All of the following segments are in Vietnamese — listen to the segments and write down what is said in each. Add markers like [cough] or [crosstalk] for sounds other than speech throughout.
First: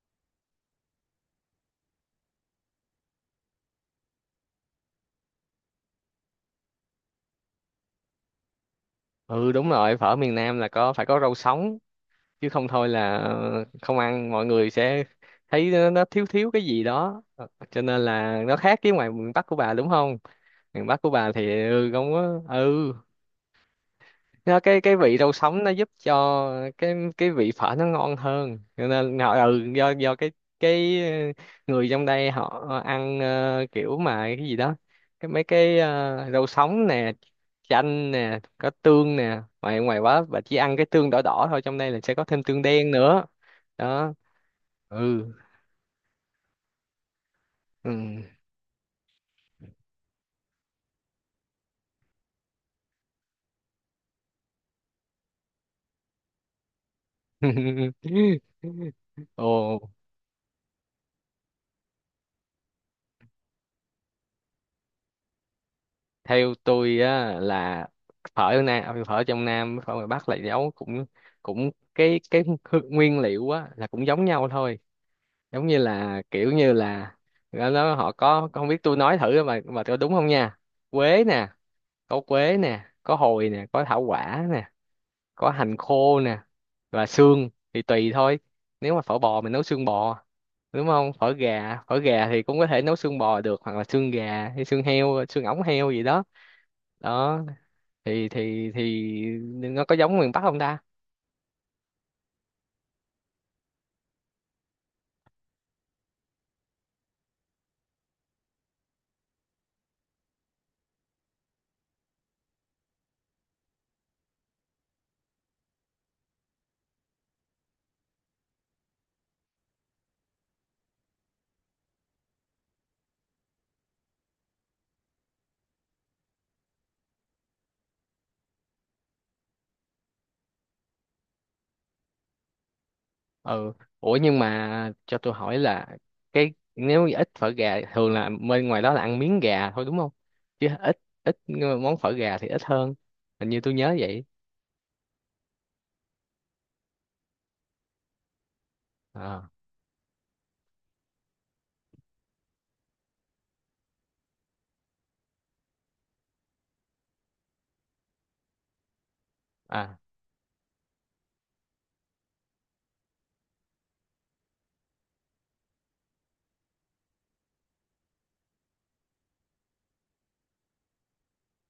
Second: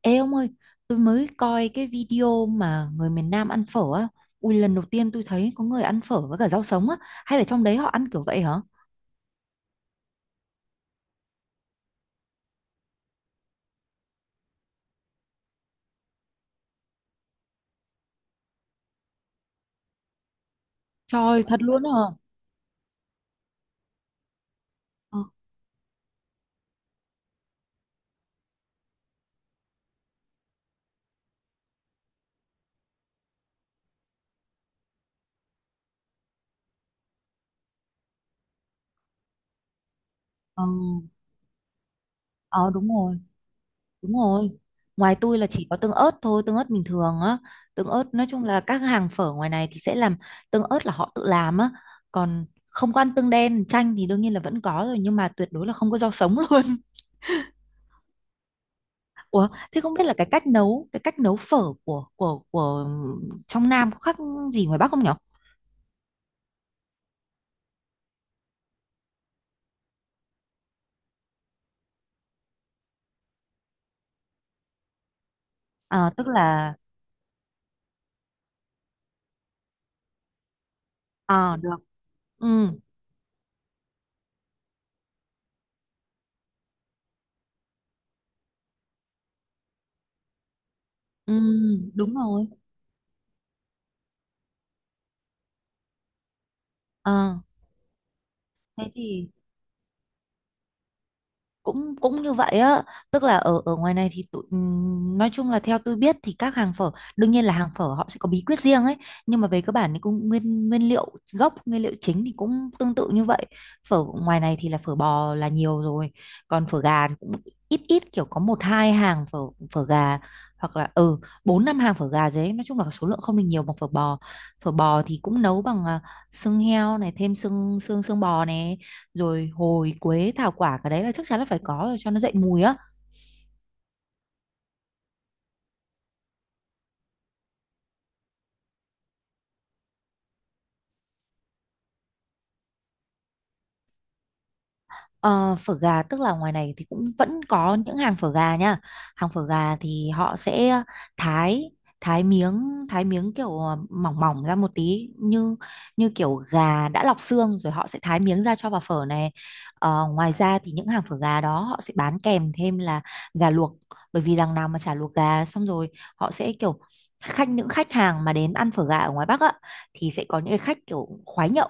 Ê ông ơi, tôi mới coi cái video mà người miền Nam ăn phở á. Ui, lần đầu tiên tôi thấy có người ăn phở với cả rau sống á. Hay là trong đấy họ ăn kiểu vậy hả? Ừ, đúng rồi. Phở miền Nam là có, phải có rau sống, chứ không thôi là không ăn mọi người sẽ thấy nó thiếu thiếu cái gì đó. Ờ, cho nên là nó khác với ngoài miền Bắc của bà, đúng không? Miền Bắc của bà Trời, thật thì luôn không hả? có. Ừ nó cái vị Ờ, rau sống nó giúp cho cái vị phở nó ngon hơn. Cho nên họ, do cái người trong đây họ ăn, kiểu mà cái gì đó, mấy cái rau sống nè, chanh nè, có tương nè, ngoài ngoài quá. Và chỉ ờ, ăn cái tương đỏ đỏ thôi, trong đây là sẽ có thêm tương ờ, đúng đen rồi, nữa đúng đó. rồi. Ngoài Ừ. tôi là chỉ có tương ớt thôi, tương ớt bình thường á. Tương ớt, Ừ. nói chung là các hàng phở ngoài này thì sẽ làm tương ớt là họ tự làm á. Còn không có ăn tương đen, chanh thì đương nhiên là vẫn có rồi. Nhưng mà tuyệt đối là không có rau sống [laughs] luôn. [laughs] Ủa, Ồ, thế không biết là cái cách nấu phở của trong Nam có khác gì ngoài Bắc không nhở? theo tôi á là phở ở nam, à, phở trong nam với phở ngoài bắc là nấu cũng cũng nguyên liệu á là cũng giống nhau thôi. Giống như À, là tức kiểu như là. là họ có, không biết tôi nói thử mà tôi đúng không nha. Quế nè, À được. có Ừ, quế nè, có hồi nè, có thảo quả nè, có hành khô nè, và xương thì tùy thôi. Nếu mà phở bò mình nấu xương bò, đúng không? Phở ừ, gà, phở đúng gà thì rồi. cũng có thể nấu xương bò được, hoặc là xương gà hay xương heo, xương ống heo gì đó, À, đó. thì thì thế thì thì nó có giống miền Bắc không ta? cũng cũng như vậy á, tức là ở ở ngoài này thì tụi nói chung là theo tôi biết thì các hàng phở đương nhiên là hàng phở họ sẽ có bí quyết riêng ấy, nhưng mà về cơ bản thì cũng nguyên nguyên liệu gốc, nguyên liệu chính thì cũng tương tự như vậy. Phở ngoài này thì là phở bò là nhiều rồi, còn phở gà thì cũng ít ít kiểu có một hai hàng phở phở gà, hoặc là bốn năm hàng phở gà đấy, nói chung là số lượng không được nhiều bằng phở bò. Phở bò thì cũng nấu bằng xương heo này, thêm xương xương xương bò này, rồi hồi, quế, thảo quả, cái đấy là chắc chắn là phải có rồi cho nó dậy mùi á. Ừ. Ủa, nhưng mà cho tôi hỏi là cái, nếu như ít phở gà, thường là bên ngoài đó là ăn miếng gà thôi, đúng không? Chứ ít ít món phở gà thì ít hơn, hình như tôi nhớ vậy. Ờ, phở gà tức là ngoài này thì cũng vẫn có những hàng phở gà nha. Hàng phở À. gà thì họ sẽ thái thái miếng kiểu mỏng mỏng ra một tí, như như kiểu gà đã lọc xương rồi họ sẽ thái miếng ra cho vào phở này. À. Ờ, ngoài ra thì những hàng phở gà đó họ sẽ bán kèm thêm là gà luộc, bởi vì đằng nào mà chả luộc gà xong rồi họ sẽ kiểu khách, những khách hàng mà đến ăn phở gà ở ngoài Bắc á, thì sẽ có những cái khách kiểu khoái nhậu,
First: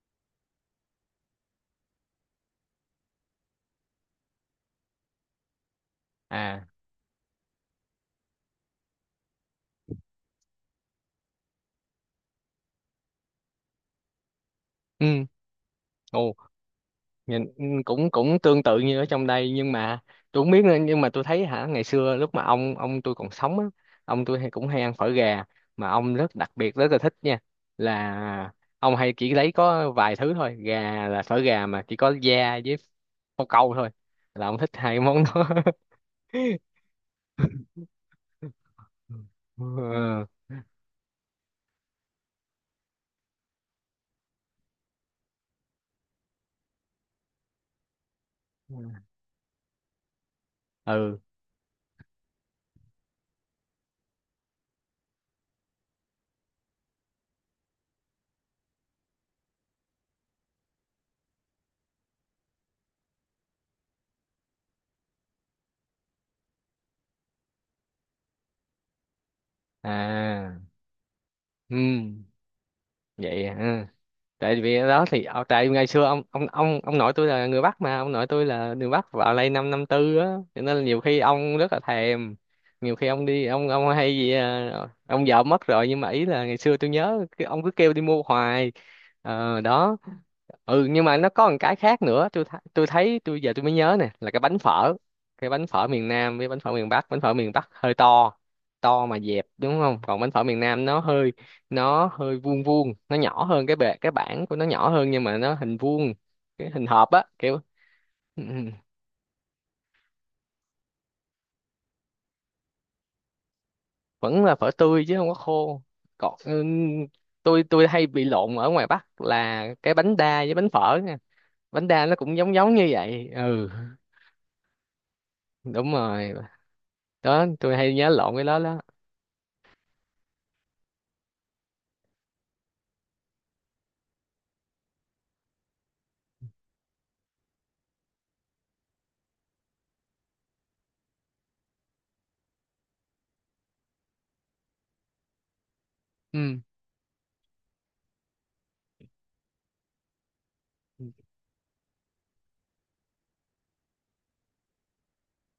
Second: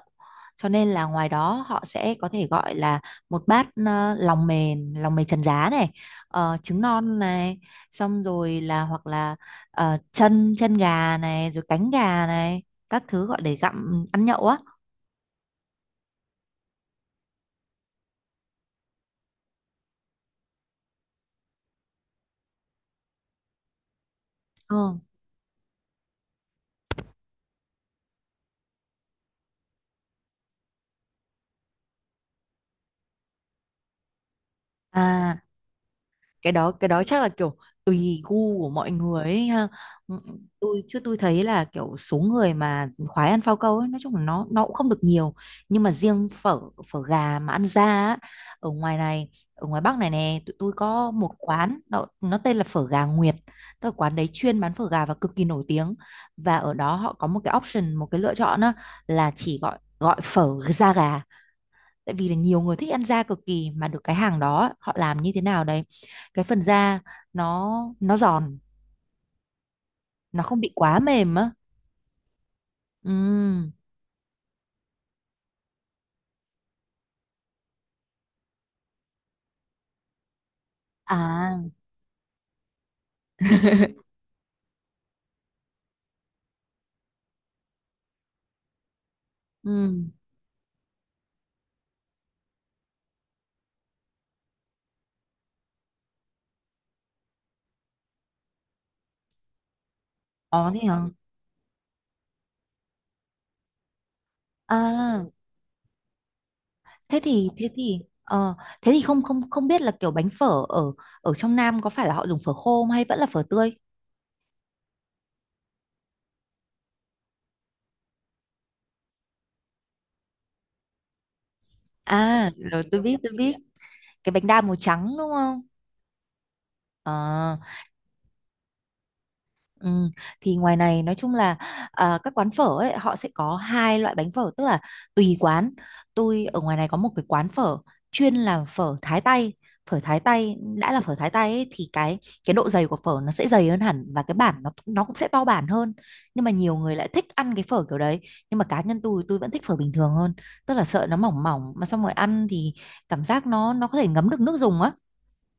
cho nên là ngoài đó họ sẽ có thể gọi là một bát lòng mềm, lòng mề trần giá này, À. trứng non này, xong rồi là hoặc là ờ, chân chân gà này, rồi cánh gà này, các thứ gọi để gặm ăn nhậu á. Ừ. Ồ. Nhìn, cũng cũng tương tự như ở trong đây. Nhưng mà tôi không biết nữa, nhưng mà tôi thấy hả, ngày xưa lúc mà ông tôi còn sống á, ông tôi hay cũng hay ăn Ừ. phở gà, mà ông rất đặc biệt, rất là thích nha. Là ông hay chỉ lấy có vài thứ thôi, gà là phở gà mà chỉ có da với phao câu thôi, là ông thích hai món À, đó. [laughs] Cái đó chắc là kiểu tùy gu của mọi người ấy ha. Ừ, Ừ. tôi chứ tôi thấy là kiểu số người mà khoái ăn phao câu ấy nói chung là nó cũng không được nhiều, nhưng mà riêng phở phở gà mà ăn ra á, ở ngoài này, ở ngoài Bắc này nè, tụi tôi có Ừ. một quán nó tên là phở gà Nguyệt, tức là quán đấy chuyên bán phở gà và cực kỳ nổi tiếng, và ở đó họ có một cái option, một cái lựa chọn á, là chỉ gọi gọi phở da gà, tại vì là nhiều người thích ăn da cực kỳ, mà được cái hàng đó họ làm như thế nào đấy cái phần da nó nó giòn, nó À. không bị quá mềm á. Ừ. Ừ, vậy Ừ. hả? Tại vì đó thì, tại ngày xưa ông nội tôi là người Bắc, mà ông nội tôi là người Bắc vào đây năm 54 á. Cho nên là nhiều khi ông À. rất là thèm, nhiều khi ông đi, ông hay [laughs] gì à, ông vợ mất rồi, nhưng mà ý là ngày xưa tôi nhớ cái ông cứ kêu đi mua hoài. Ờ, đó. Ừ. Ừ, nhưng mà nó có một cái khác nữa tôi tôi thấy, giờ tôi mới nhớ nè, là Cái bánh phở miền Nam với bánh phở miền Bắc, bánh phở miền Bắc hơi to, to mà dẹp, đúng không? Còn bánh phở miền Ờ, thế Nam nó hả? hơi, vuông vuông, nó nhỏ hơn, cái bề cái bảng của nó nhỏ hơn, nhưng À, mà nó hình vuông, cái hình hộp thế á, thì kiểu. thế thì ừ, ừ, ờ thế thì không không không biết là kiểu bánh phở ở ở trong Nam có phải là họ dùng phở khô không hay vẫn là phở tươi. Vẫn là phở tươi chứ không có khô. Còn tôi hay bị lộn ở ngoài Bắc là cái bánh đa với bánh phở nha, bánh đa nó cũng À, giống giống rồi như tôi biết, vậy. tôi biết, Ừ, cái bánh đa màu trắng đúng không? đúng rồi Ờ. đó, tôi hay nhớ lộn cái đó đó. Ừ, thì ngoài này nói chung là các quán phở ấy họ sẽ có hai loại bánh phở, tức là tùy quán. Tôi ở ngoài này có một cái quán phở chuyên làm phở Thái tây. Phở Thái tây, đã là phở Thái tây ấy, thì cái độ dày của phở nó sẽ dày hơn hẳn, và cái bản nó cũng sẽ to bản hơn, nhưng mà Ừ. nhiều người lại thích ăn cái phở kiểu đấy. Nhưng mà cá nhân tôi vẫn thích phở bình thường hơn, tức là sợ nó mỏng mỏng mà xong rồi ăn thì cảm giác nó có thể ngấm được nước dùng á.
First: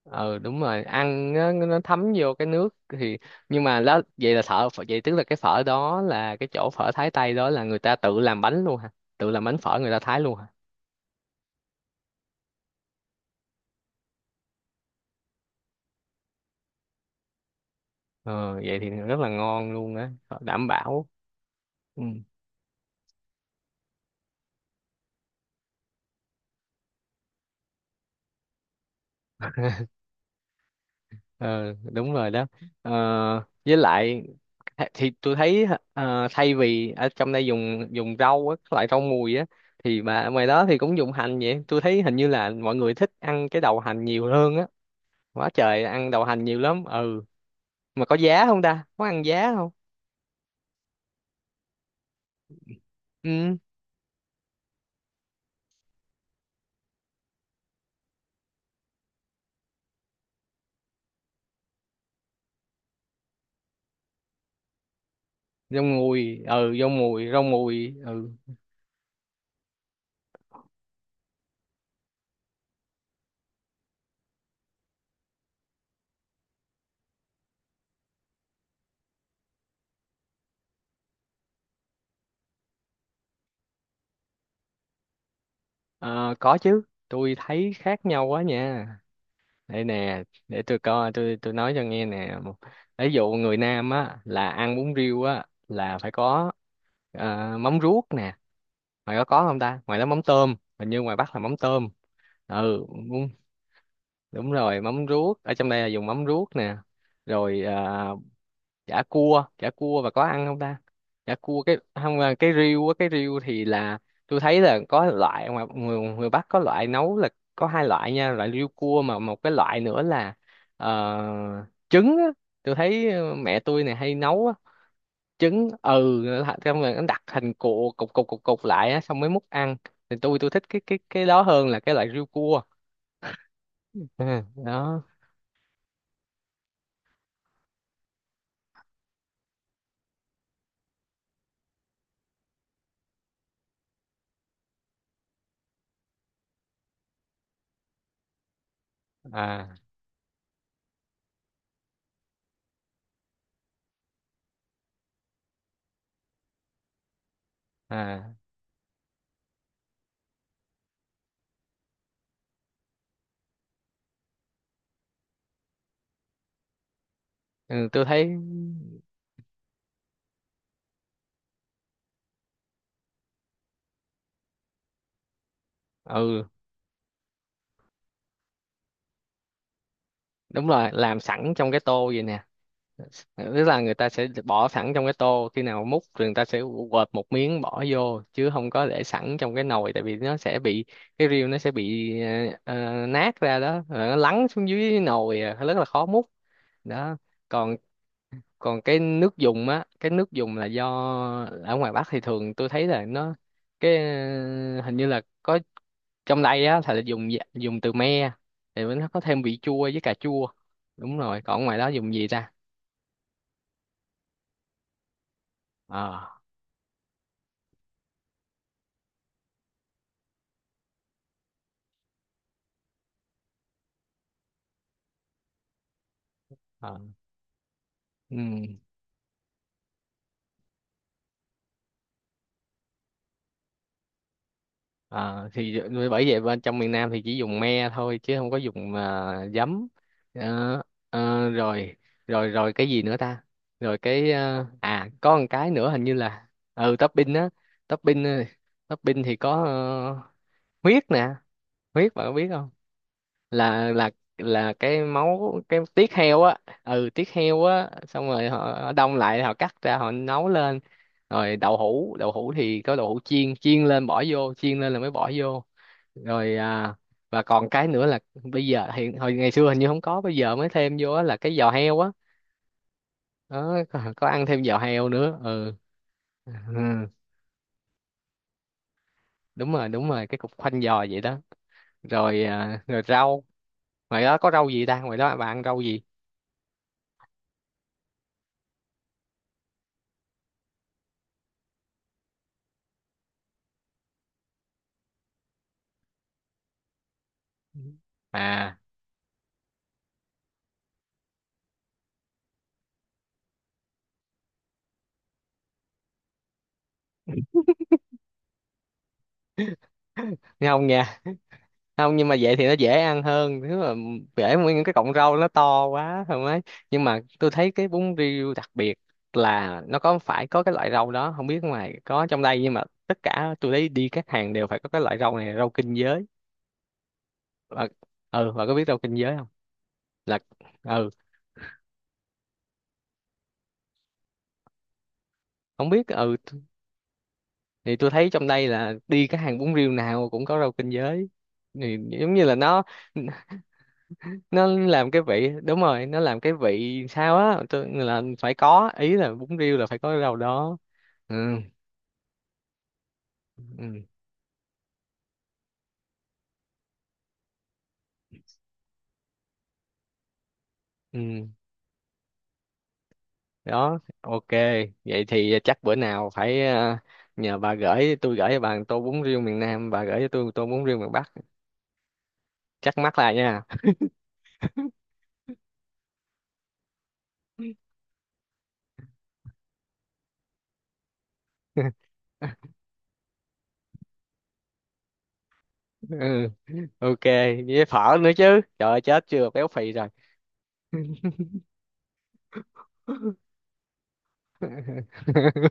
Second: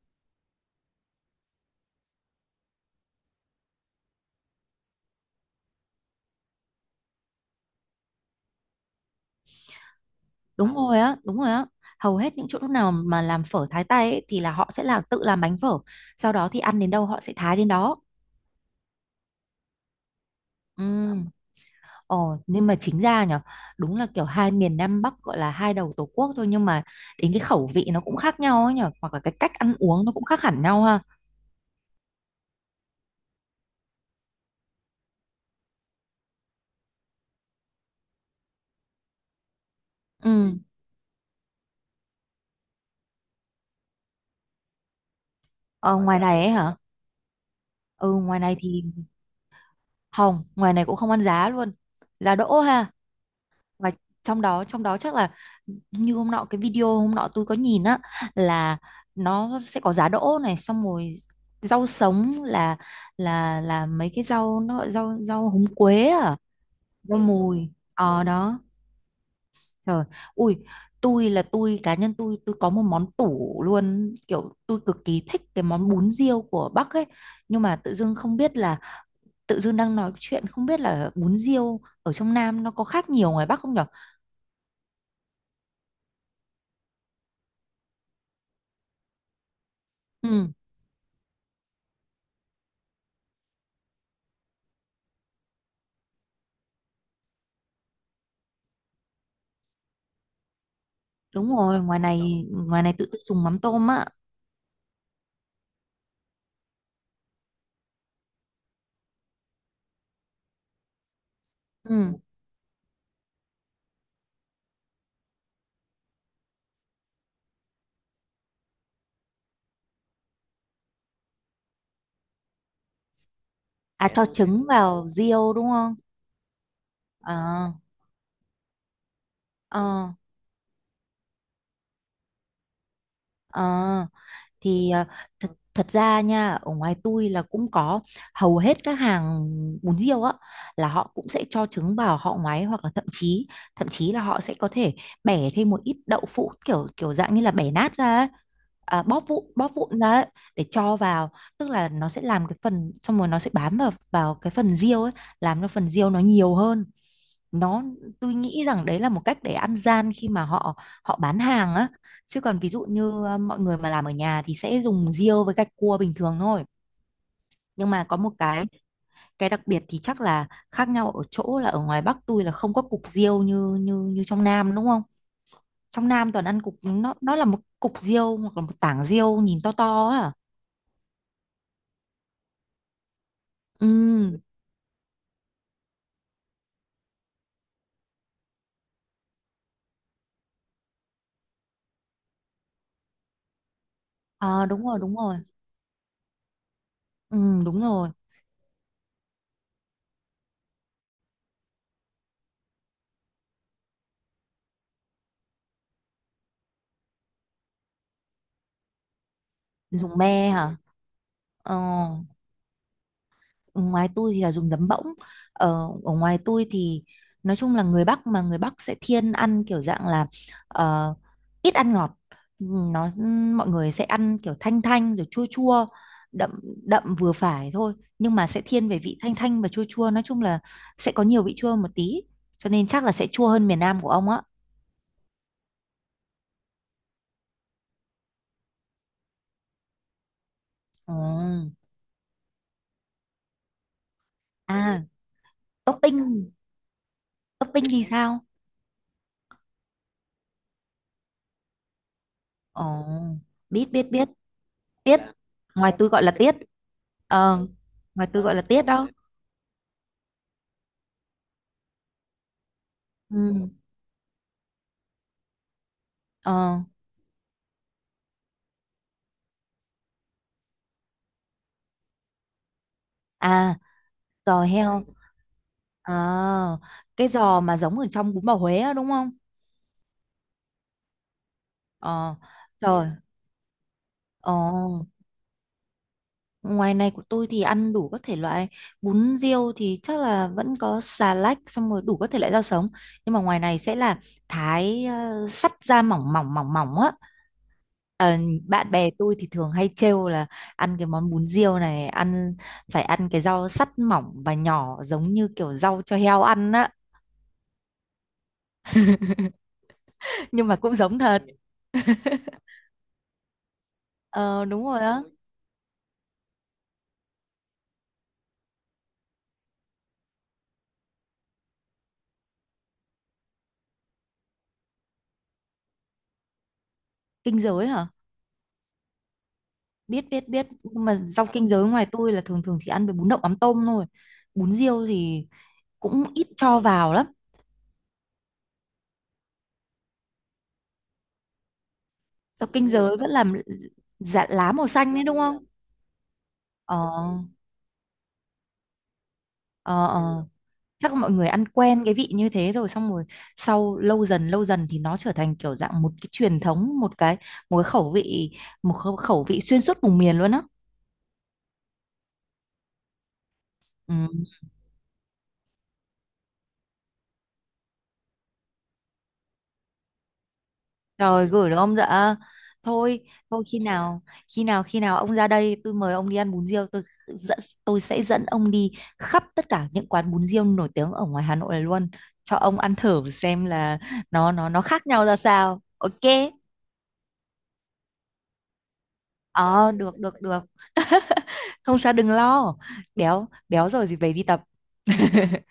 Ờ, đúng rồi, ăn nó thấm vô cái nước thì, nhưng mà đó, vậy là vậy tức là cái phở đó, là cái chỗ phở Thái Tây đó là người ta tự làm bánh luôn hả? Tự làm bánh phở người ta thái luôn hả? Đúng rồi á, đúng rồi á. Hầu hết những chỗ nào mà làm phở thái tay ấy, thì là họ sẽ tự làm bánh phở. Sau đó thì ăn đến đâu họ sẽ thái đến đó. Ờ, vậy thì rất là ngon luôn á, đảm Ừ. bảo. Ừ. Ồ, nhưng mà chính ra nhở, đúng là kiểu hai miền Nam Bắc gọi là hai đầu Tổ quốc thôi, nhưng mà đến cái khẩu vị nó cũng khác nhau ấy nhở, hoặc là cái cách ăn uống nó cũng khác hẳn nhau ha. Ờ, đúng rồi đó. Ờ, với lại, thì tôi thấy, thay vì ở trong đây dùng dùng rau á, các loại rau mùi á, thì mà ở ngoài Ừ. đó thì cũng dùng hành. Vậy tôi thấy hình như là mọi người thích ăn cái đầu hành nhiều hơn á, quá trời Ờ, ăn ngoài đầu này hành ấy nhiều hả? lắm. Ừ. Mà Ừ, có ngoài giá này không thì ta? Có ăn giá không? không, ngoài này cũng không ăn giá luôn. Giá đỗ ha. Ừ, Và trong đó chắc là như hôm nọ, cái video hôm nọ tôi có nhìn á, là nó sẽ có giá đỗ này, xong rồi rau sống là mấy cái rau, nó gọi rau rau húng rau quế à. mùi. Ừ, rau Rau mùi, rau mùi. mùi. Ờ. Ừ. Ừ. Đó. Trời. Ui, tôi cá nhân tôi có một món tủ luôn, kiểu tôi cực kỳ thích cái món bún riêu của Bắc ấy, nhưng mà tự dưng không biết là, tự dưng đang nói chuyện không biết là bún riêu ở trong Nam nó có khác nhiều ngoài Bắc không nhở. Ờ, có chứ, tôi thấy khác nhau quá nha. Đây nè, Ừ. để tôi coi, tôi nói cho nghe nè. Ví dụ người Nam á là ăn bún riêu á là phải có, mắm ruốc nè. Ngoài đó có không ta? Ngoài đó mắm tôm, hình như ngoài Bắc là Đúng mắm rồi, tôm. ngoài này Ừ, tự tự đúng, dùng mắm tôm á. đúng rồi, mắm ruốc, ở trong đây là dùng mắm ruốc nè. Rồi à, chả cua, chả cua, và có ăn không ta? Chả cua cái Ừ. không à, cái riêu á, cái riêu thì là, tôi thấy là có loại, ngoài người Bắc có loại nấu là, có hai loại nha, loại riêu cua, mà một cái loại nữa là trứng á. Tôi thấy mẹ tôi này À, dạ, hay cho ok. nấu Trứng vào riêu trứng, đúng không? Xong rồi nó đặt thành Ờ, cục cục cục cục cục lại á, xong mới múc ăn. ờ, Thì tôi thích cái đó hơn là cái loại riêu cua. ờ, [laughs] Ừ, thì đó. Thật ra nha, ở ngoài tôi là cũng có hầu hết các hàng bún riêu á là họ cũng sẽ cho trứng vào họ ngoái, hoặc là thậm chí là họ sẽ có thể bẻ thêm một ít đậu phụ kiểu kiểu dạng như là bẻ nát ra ấy. À, À. bóp vụn ra ấy, để cho vào, tức là nó sẽ làm cái phần xong rồi nó sẽ bám vào vào cái phần riêu ấy, làm cho phần riêu nó nhiều hơn. nó À. tôi nghĩ rằng đấy là một cách để ăn gian khi mà họ họ bán hàng á, chứ còn ví dụ như mọi người mà làm ở nhà thì sẽ dùng riêu với gạch cua bình thường thôi. Ừ, Nhưng mà tôi có thấy. một cái đặc biệt thì chắc là khác nhau ở chỗ là ở ngoài Bắc tôi là không có cục riêu như như như trong Nam đúng không, trong Nam toàn Ừ, ăn cục, nó là một cục riêu hoặc là một tảng riêu nhìn to to á à? đúng rồi, làm sẵn trong cái tô vậy nè, tức là người ta sẽ Ừ. bỏ sẵn trong cái tô, khi nào múc thì người ta sẽ quệt một miếng bỏ vô, chứ không có để sẵn trong cái nồi, tại vì nó sẽ bị cái riêu nó sẽ bị nát ra đó, rồi nó lắng À, xuống đúng rồi, dưới đúng rồi. nồi, à, rất là khó múc đó. Ừ, còn đúng rồi. còn cái nước dùng á, cái nước dùng là do ở ngoài Bắc thì thường tôi thấy là nó, hình như là có, trong đây á thì là dùng dùng từ me, thì nó có thêm vị chua với cà Dùng chua. me hả? Đúng rồi, còn Ờ, ngoài đó dùng gì ta? ngoài tôi thì là dùng giấm bỗng, ở ở Ờ. ngoài tôi thì nói chung là người Bắc, sẽ thiên ăn kiểu dạng là ờ, ít ăn ngọt, nó mọi người sẽ ăn kiểu thanh thanh rồi chua chua, đậm Ờ. đậm vừa phải thôi, nhưng Ừ. mà sẽ thiên về vị thanh thanh và chua chua, nói chung là sẽ có nhiều vị chua một tí, cho nên chắc là sẽ chua hơn miền Nam của ông á. Ờ, thì bởi vậy bên trong miền Nam thì chỉ dùng me thôi, chứ không có dùng à, giấm. Ờ. Ờ, Ừ. rồi. Rồi cái gì nữa ta? Rồi cái, À, có một cái nữa hình như là, topping. Topping á. Topping thì Topping, sao? Topping thì có, huyết nè. Huyết bạn có biết không? Ồ, biết, là biết, là biết. là cái Tiết. Dạ, máu, cái ngoài tôi tiết gọi là heo tiết. á. Ừ, tiết Ờ. heo Ừ. á, xong Ngoài tôi rồi gọi là tiết họ đó. đông lại, họ cắt ra, họ nấu lên. Rồi đậu hũ, đậu hũ thì có đậu hũ chiên, Ừ. chiên lên bỏ vô, chiên lên là mới bỏ vô. Ờ. Rồi à, và còn cái nữa là bây giờ hiện, hồi ngày xưa hình như không có, bây giờ mới thêm vô á, là cái giò heo á. À, Đó, có ăn giò thêm giò heo. heo nữa. Ừ. Ờ, Ừ, cái giò mà giống ở trong bún bò Huế á, đúng không? đúng rồi, đúng rồi, cái cục khoanh giò vậy đó. Ờ. Ừ. Rồi à, rồi Trời. rau, ngoài đó có Ờ, rau gì ta? Ngoài đó bà ăn rau gì? ngoài này của tôi thì ăn đủ các thể loại, bún riêu thì chắc là vẫn có xà lách, xong rồi đủ các thể loại rau sống, nhưng mà ngoài này sẽ là thái sắt ra mỏng mỏng mỏng mỏng á. Ờ, À, bạn bè tôi thì thường hay trêu là ăn cái món bún riêu này, phải ăn cái rau sắt mỏng và nhỏ giống như kiểu rau cho heo ăn á, nghe nhưng mà không? cũng Nghe giống thật. không? Nhưng mà vậy thì [laughs] nó dễ ăn hơn, thứ mà dễ Ờ, mua, những đúng cái rồi cọng á. rau nó to quá không ấy. Nhưng mà tôi thấy cái bún riêu đặc biệt là nó có phải có cái loại rau đó, không biết ngoài có, trong đây nhưng mà tất cả tôi thấy đi các hàng đều phải có cái loại rau này, rau kinh giới. Kinh và giới hả? ừ và có biết rau kinh giới không? Biết, Là. biết, biết, nhưng Ừ, mà rau kinh giới ngoài tôi là thường thường chỉ ăn với bún đậu mắm tôm thôi, bún riêu thì không biết. cũng Ừ, ít cho vào lắm. thì tôi thấy trong đây là đi các hàng bún riêu nào cũng có rau kinh giới, thì giống như là Rau nó kinh giới vẫn làm, dạ, nó lá màu làm xanh cái đấy đúng vị, không? đúng rồi, nó làm cái Ờ, vị sao á, tôi là phải có, ý là bún riêu là phải ờ, có cái rau ờ, đó. chắc mọi Ừ. người ăn quen cái vị như thế rồi, xong rồi sau Ừ. Lâu dần thì nó trở thành kiểu dạng một cái truyền thống, một cái khẩu vị, một khẩu khẩu vị xuyên suốt vùng miền luôn á. Ừ, đó, Ừ. ok. Vậy thì chắc bữa nào phải, nhờ bà gửi tôi, gửi cho bà một tô bún riêu miền Nam, bà gửi cho tôi một tô bún riêu miền Bắc, Rồi gửi được ông dạ? chắc mắc Thôi, lại nha. thôi, khi nào ông ra đây tôi mời ông đi ăn bún riêu, dẫn- tôi sẽ dẫn ông đi khắp tất cả những quán bún riêu nổi tiếng ở ngoài Hà Nội này luôn, cho [laughs] ông ăn thử xem là nó khác nhau ra sao. Ừ, Ok. ok, với phở nữa chứ, trời ơi, chết, chưa béo phì Ờ, rồi. được, được, được, không sao, đừng lo. Béo, [laughs] béo rồi thì về đi tập. [laughs]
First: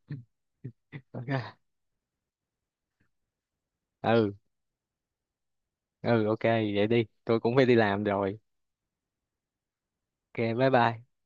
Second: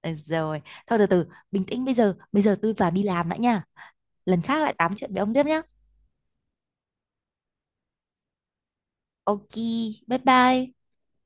Ờ, rồi thôi, từ từ Ok. bình tĩnh, bây giờ tôi vào đi làm đã nha, Ừ. lần khác lại tám chuyện với ông tiếp nhá. Ừ, ok, vậy đi, tôi cũng phải đi làm rồi. Ok. Bye Ok, bye. bye bye.